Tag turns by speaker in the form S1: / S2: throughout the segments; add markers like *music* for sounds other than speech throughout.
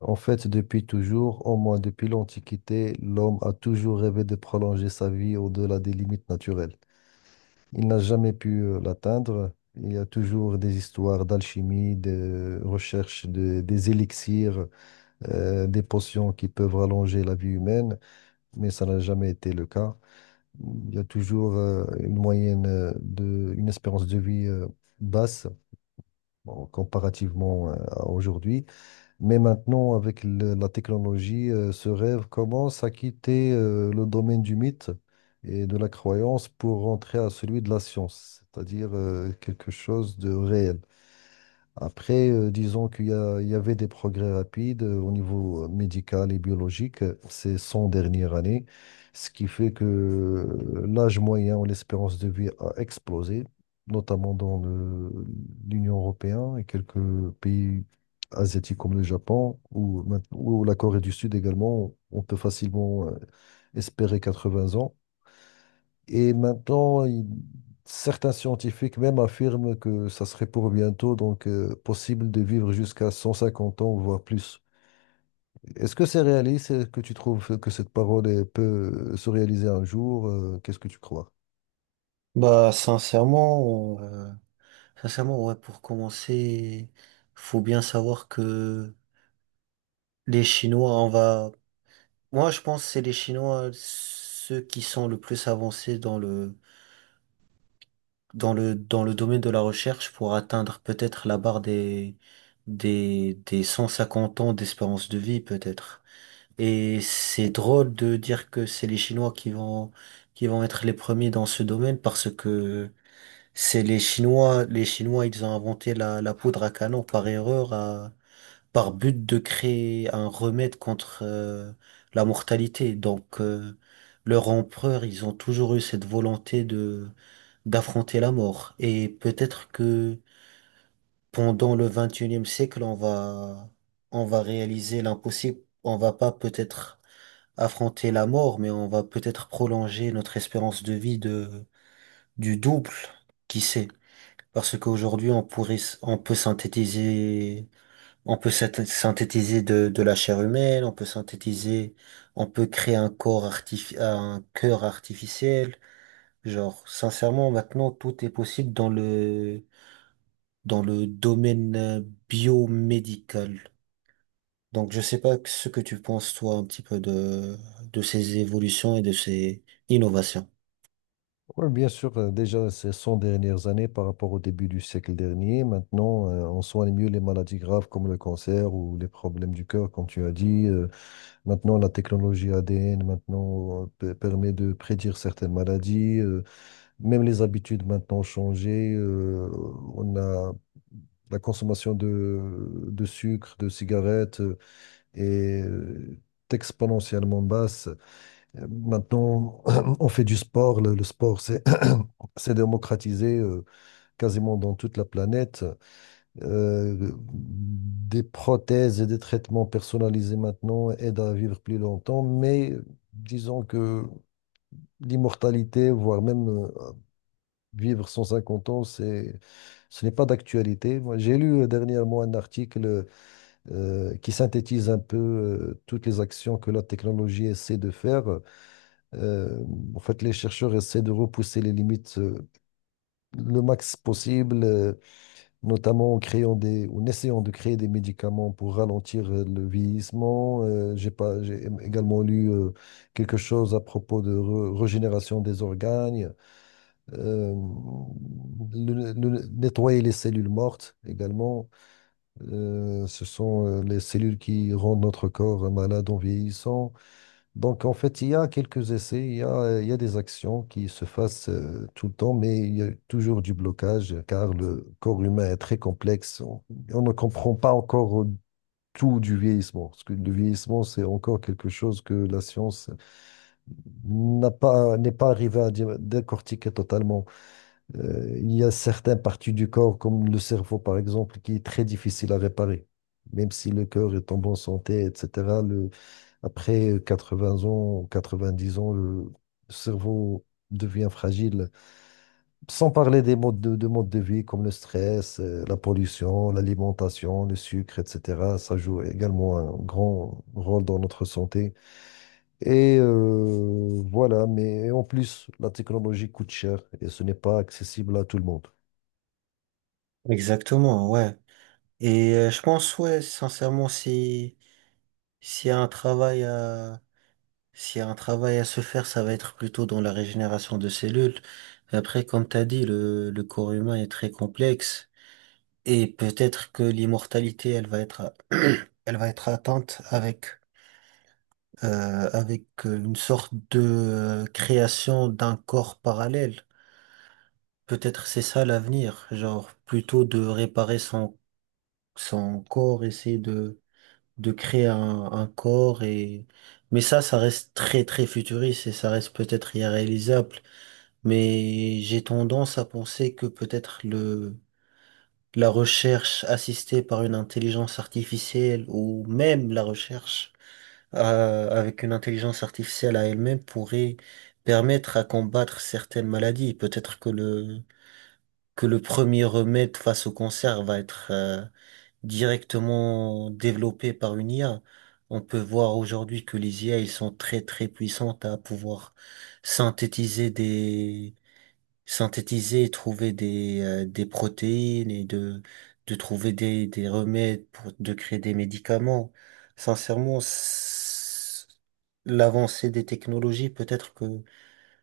S1: En fait, depuis toujours, au moins depuis l'Antiquité, l'homme a toujours rêvé de prolonger sa vie au-delà des limites naturelles. Il n'a jamais pu l'atteindre. Il y a toujours des histoires d'alchimie, des élixirs, des potions qui peuvent rallonger la vie humaine, mais ça n'a jamais été le cas. Il y a toujours une moyenne une espérance de vie basse, bon, comparativement à aujourd'hui. Mais maintenant, avec la technologie, ce rêve commence à quitter le domaine du mythe et de la croyance pour rentrer à celui de la science, c'est-à-dire quelque chose de réel. Après, disons il y avait des progrès rapides au niveau médical et biologique ces 100 dernières années, ce qui fait que l'âge moyen ou l'espérance de vie a explosé, notamment dans l'Union européenne et quelques pays asiatiques comme le Japon ou, ou la Corée du Sud également. On peut facilement espérer 80 ans. Et maintenant, certains scientifiques même affirment que ça serait pour bientôt, donc possible de vivre jusqu'à 150 ans, voire plus. Est-ce que c'est réaliste? Est-ce que tu trouves que cette parole elle peut se réaliser un jour? Qu'est-ce que tu crois?
S2: Bah, sincèrement, euh, ouais, pour commencer, faut bien savoir que les Chinois, on va, moi, je pense que c'est les Chinois, ceux qui sont le plus avancés dans le domaine de la recherche pour atteindre peut-être la barre des 150 ans d'espérance de vie, peut-être. Et c'est drôle de dire que c'est les Chinois qui vont être les premiers dans ce domaine parce que c'est les Chinois, ils ont inventé la poudre à canon par erreur, par but de créer un remède contre la mortalité. Leur empereur, ils ont toujours eu cette volonté de d'affronter la mort. Et peut-être que pendant le 21e siècle, on va réaliser l'impossible. On va pas peut-être affronter la mort, mais on va peut-être prolonger notre espérance de vie de du double. Qui sait? Parce qu'aujourd'hui, on peut synthétiser, on peut synthétiser de la chair humaine, on peut créer un un cœur artificiel. Genre, sincèrement, maintenant, tout est possible dans le domaine biomédical. Donc, je sais pas ce que tu penses, toi, un petit peu de ces évolutions et de ces innovations.
S1: Oui, bien sûr, déjà ces 100 dernières années par rapport au début du siècle dernier, maintenant on soigne mieux les maladies graves comme le cancer ou les problèmes du cœur, comme tu as dit. Maintenant la technologie ADN maintenant permet de prédire certaines maladies. Même les habitudes maintenant ont changé. On a la consommation de sucre, de cigarettes est exponentiellement basse. Maintenant, *clears throat* on fait du sport. Le sport, c'est *clears throat* c'est démocratisé quasiment dans toute la planète. Des prothèses et des traitements personnalisés maintenant aident à vivre plus longtemps, mais disons que l'immortalité, voire même vivre 150 ans, c'est, ce n'est pas d'actualité. Moi, j'ai lu dernièrement un article qui synthétise un peu toutes les actions que la technologie essaie de faire. Euh, En fait, les chercheurs essaient de repousser les limites le max possible, notamment en créant ou en essayant de créer des médicaments pour ralentir le vieillissement. J'ai pas, J'ai également lu quelque chose à propos régénération des organes euh, nettoyer les cellules mortes également. Ce sont les cellules qui rendent notre corps malade en vieillissant. Donc, en fait, il y a quelques essais, il y a des actions qui se fassent tout le temps, mais il y a toujours du blocage car le corps humain est très complexe. On ne comprend pas encore tout du vieillissement, parce que le vieillissement, c'est encore quelque chose que la science n'est pas arrivée à décortiquer totalement. Il y a certaines parties du corps, comme le cerveau par exemple, qui est très difficile à réparer. Même si le cœur est en bonne santé, etc., après 80 ans, 90 ans, le cerveau devient fragile. Sans parler des de modes de vie comme le stress, la pollution, l'alimentation, le sucre, etc. Ça joue également un grand rôle dans notre santé. Et voilà, mais en plus, la technologie coûte cher et ce n'est pas accessible à tout le monde.
S2: Exactement, ouais. Et je pense, ouais, sincèrement, si, s'il y a un travail s'il y a un travail à se faire, ça va être plutôt dans la régénération de cellules. Après, comme t'as dit, le corps humain est très complexe et peut-être que l'immortalité, elle va être, *clears throat* elle va être atteinte avec une sorte de création d'un corps parallèle. Peut-être c'est ça l'avenir, genre plutôt de réparer son corps, essayer de créer un corps et, mais ça reste très très futuriste et ça reste peut-être irréalisable. Mais j'ai tendance à penser que peut-être la recherche assistée par une intelligence artificielle ou même la recherche avec une intelligence artificielle à elle-même pourrait permettre à combattre certaines maladies. Peut-être que le premier remède face au cancer va être directement développé par une IA. On peut voir aujourd'hui que les IA, ils sont très très puissantes à pouvoir synthétiser des synthétiser et trouver des protéines et de trouver des remèdes pour de créer des médicaments. Sincèrement, s- L'avancée des technologies, peut-être que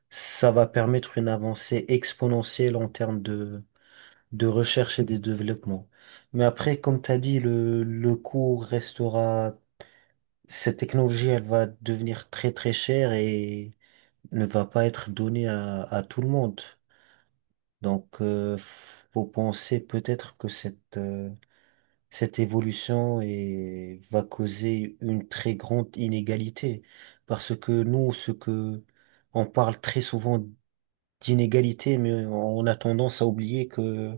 S2: ça va permettre une avancée exponentielle en termes de recherche et de développement. Mais après, comme tu as dit, le coût restera, cette technologie, elle va devenir très très chère et ne va pas être donnée à tout le monde. Donc, faut penser peut-être que cette va causer une très grande inégalité. Parce que nous, on parle très souvent d'inégalité, mais on a tendance à oublier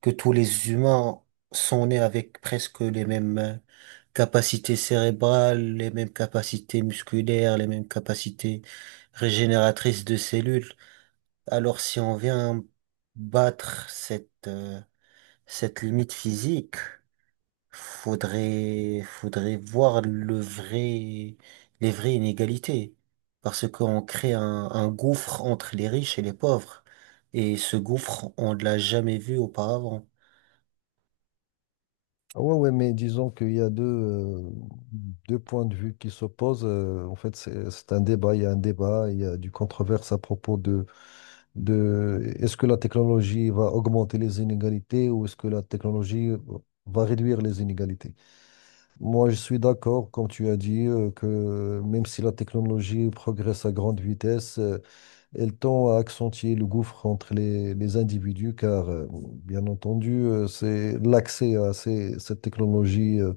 S2: que tous les humains sont nés avec presque les mêmes capacités cérébrales, les mêmes capacités musculaires, les mêmes capacités régénératrices de cellules. Alors, si on vient battre cette limite physique, faudrait voir les vraies inégalités. Parce qu'on crée un gouffre entre les riches et les pauvres. Et ce gouffre, on ne l'a jamais vu auparavant.
S1: Ah ouais, ouais, mais disons qu'il y a deux, deux points de vue qui s'opposent. En fait, c'est un débat, il y a un débat, il y a du controverse à propos de est-ce que la technologie va augmenter les inégalités ou est-ce que la technologie va réduire les inégalités? Moi, je suis d'accord, comme tu as dit, que même si la technologie progresse à grande vitesse, elle tend à accentuer le gouffre entre les individus car, bon, bien entendu, c'est l'accès à cette technologie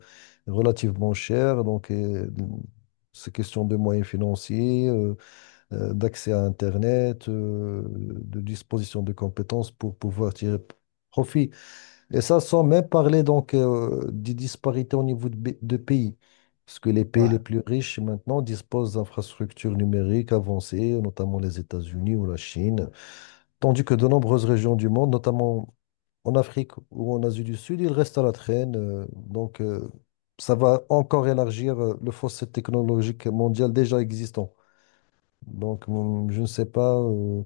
S1: relativement chère. Donc, c'est question de moyens financiers, d'accès à Internet, de disposition de compétences pour pouvoir tirer profit et ça, sans même parler donc des disparités au niveau de pays. Parce que les pays les
S2: Ouais.
S1: plus riches maintenant disposent d'infrastructures numériques avancées, notamment les États-Unis ou la Chine, tandis que de nombreuses régions du monde, notamment en Afrique ou en Asie du Sud, ils restent à la traîne. Donc, ça va encore élargir le fossé technologique mondial déjà existant. Donc, je ne sais pas. euh,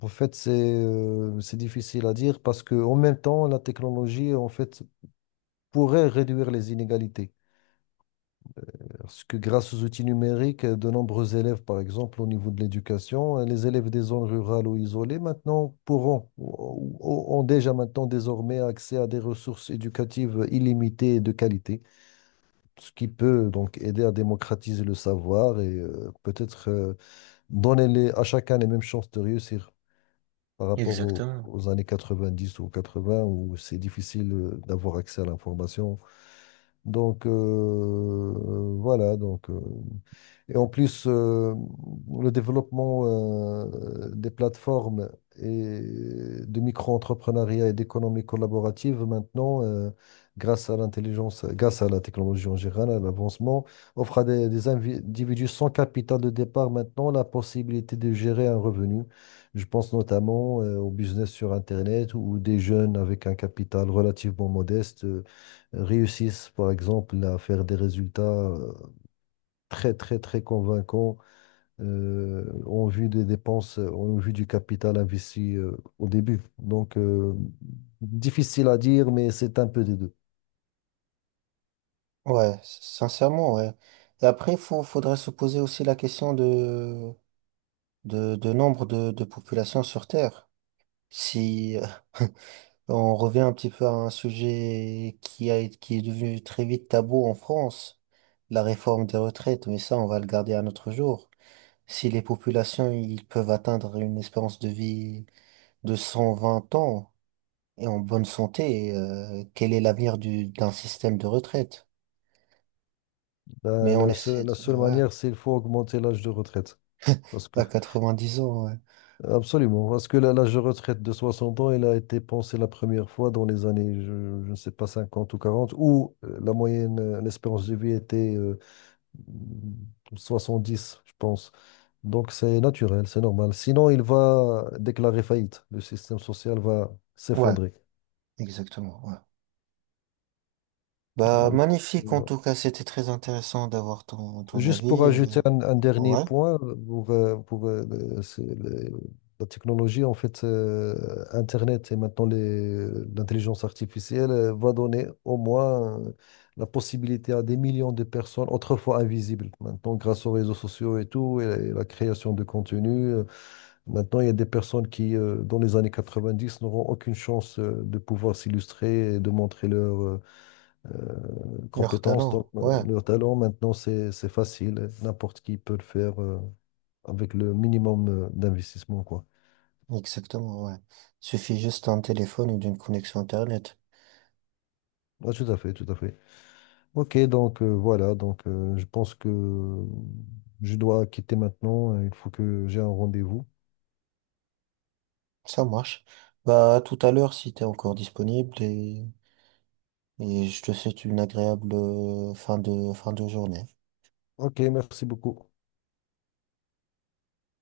S1: en fait, c'est euh, c'est difficile à dire parce que en même temps, la technologie, en fait, pourrait réduire les inégalités. Parce que grâce aux outils numériques, de nombreux élèves, par exemple, au niveau de l'éducation, les élèves des zones rurales ou isolées, maintenant ont déjà maintenant désormais accès à des ressources éducatives illimitées et de qualité, ce qui peut donc aider à démocratiser le savoir et peut-être donner à chacun les mêmes chances de réussir, par rapport
S2: Exactement.
S1: aux années 90 ou 80 où c'est difficile d'avoir accès à l'information. Donc euh, voilà, donc euh, et en plus, le développement des plateformes et de micro-entrepreneuriat et d'économie collaborative maintenant, grâce à grâce à la technologie en général, à l'avancement, offre à des individus sans capital de départ maintenant la possibilité de gérer un revenu. Je pense notamment au business sur Internet où des jeunes avec un capital relativement modeste réussissent, par exemple, à faire des résultats très, très, très convaincant en vue des dépenses, en vue du capital investi au début. Donc, difficile à dire, mais c'est un peu des deux.
S2: Ouais, sincèrement, ouais. Et après, faudrait se poser aussi la question de nombre de populations sur Terre. Si, on revient un petit peu à un sujet qui est devenu très vite tabou en France, la réforme des retraites, mais ça, on va le garder à notre jour. Si les populations, ils peuvent atteindre une espérance de vie de 120 ans et en bonne santé, quel est l'avenir d'un système de retraite?
S1: Ben,
S2: Mais on essaie
S1: la
S2: de,
S1: seule
S2: ouais,
S1: manière, c'est qu'il faut augmenter l'âge de retraite. Parce que,
S2: à 10 ans, ouais.
S1: absolument, parce que l'âge de retraite de 60 ans, il a été pensé la première fois dans les années, je ne sais pas, 50 ou 40 où l'espérance de vie était dix je pense. Donc c'est naturel, c'est normal. Sinon, il va déclarer faillite. Le système social va
S2: Ouais,
S1: s'effondrer.
S2: exactement, ouais. Bah,
S1: Euh,
S2: magnifique, en
S1: bon.
S2: tout cas, c'était très intéressant d'avoir ton
S1: Juste pour
S2: avis,
S1: ajouter un dernier
S2: ouais,
S1: point, pour, le- c'est le- la technologie, en fait, Internet et maintenant l'intelligence artificielle va donner au moins la possibilité à des millions de personnes autrefois invisibles, maintenant grâce aux réseaux sociaux et tout, et, la création de contenu. Maintenant, il y a des personnes qui, dans les années 90, n'auront aucune chance de pouvoir s'illustrer et de montrer leurs
S2: leur
S1: compétences, donc
S2: talent, ouais.
S1: leurs talents. Maintenant, c'est facile. N'importe qui peut le faire avec le minimum d'investissement, quoi.
S2: Exactement, ouais. Suffit juste d'un téléphone ou d'une connexion Internet.
S1: Ah, tout à fait, tout à fait. Ok, donc je pense que je dois quitter maintenant. Il faut que j'ai un rendez-vous.
S2: Ça marche. Bah, à tout à l'heure si t'es encore disponible et je te souhaite une agréable fin de journée.
S1: Ok, merci beaucoup.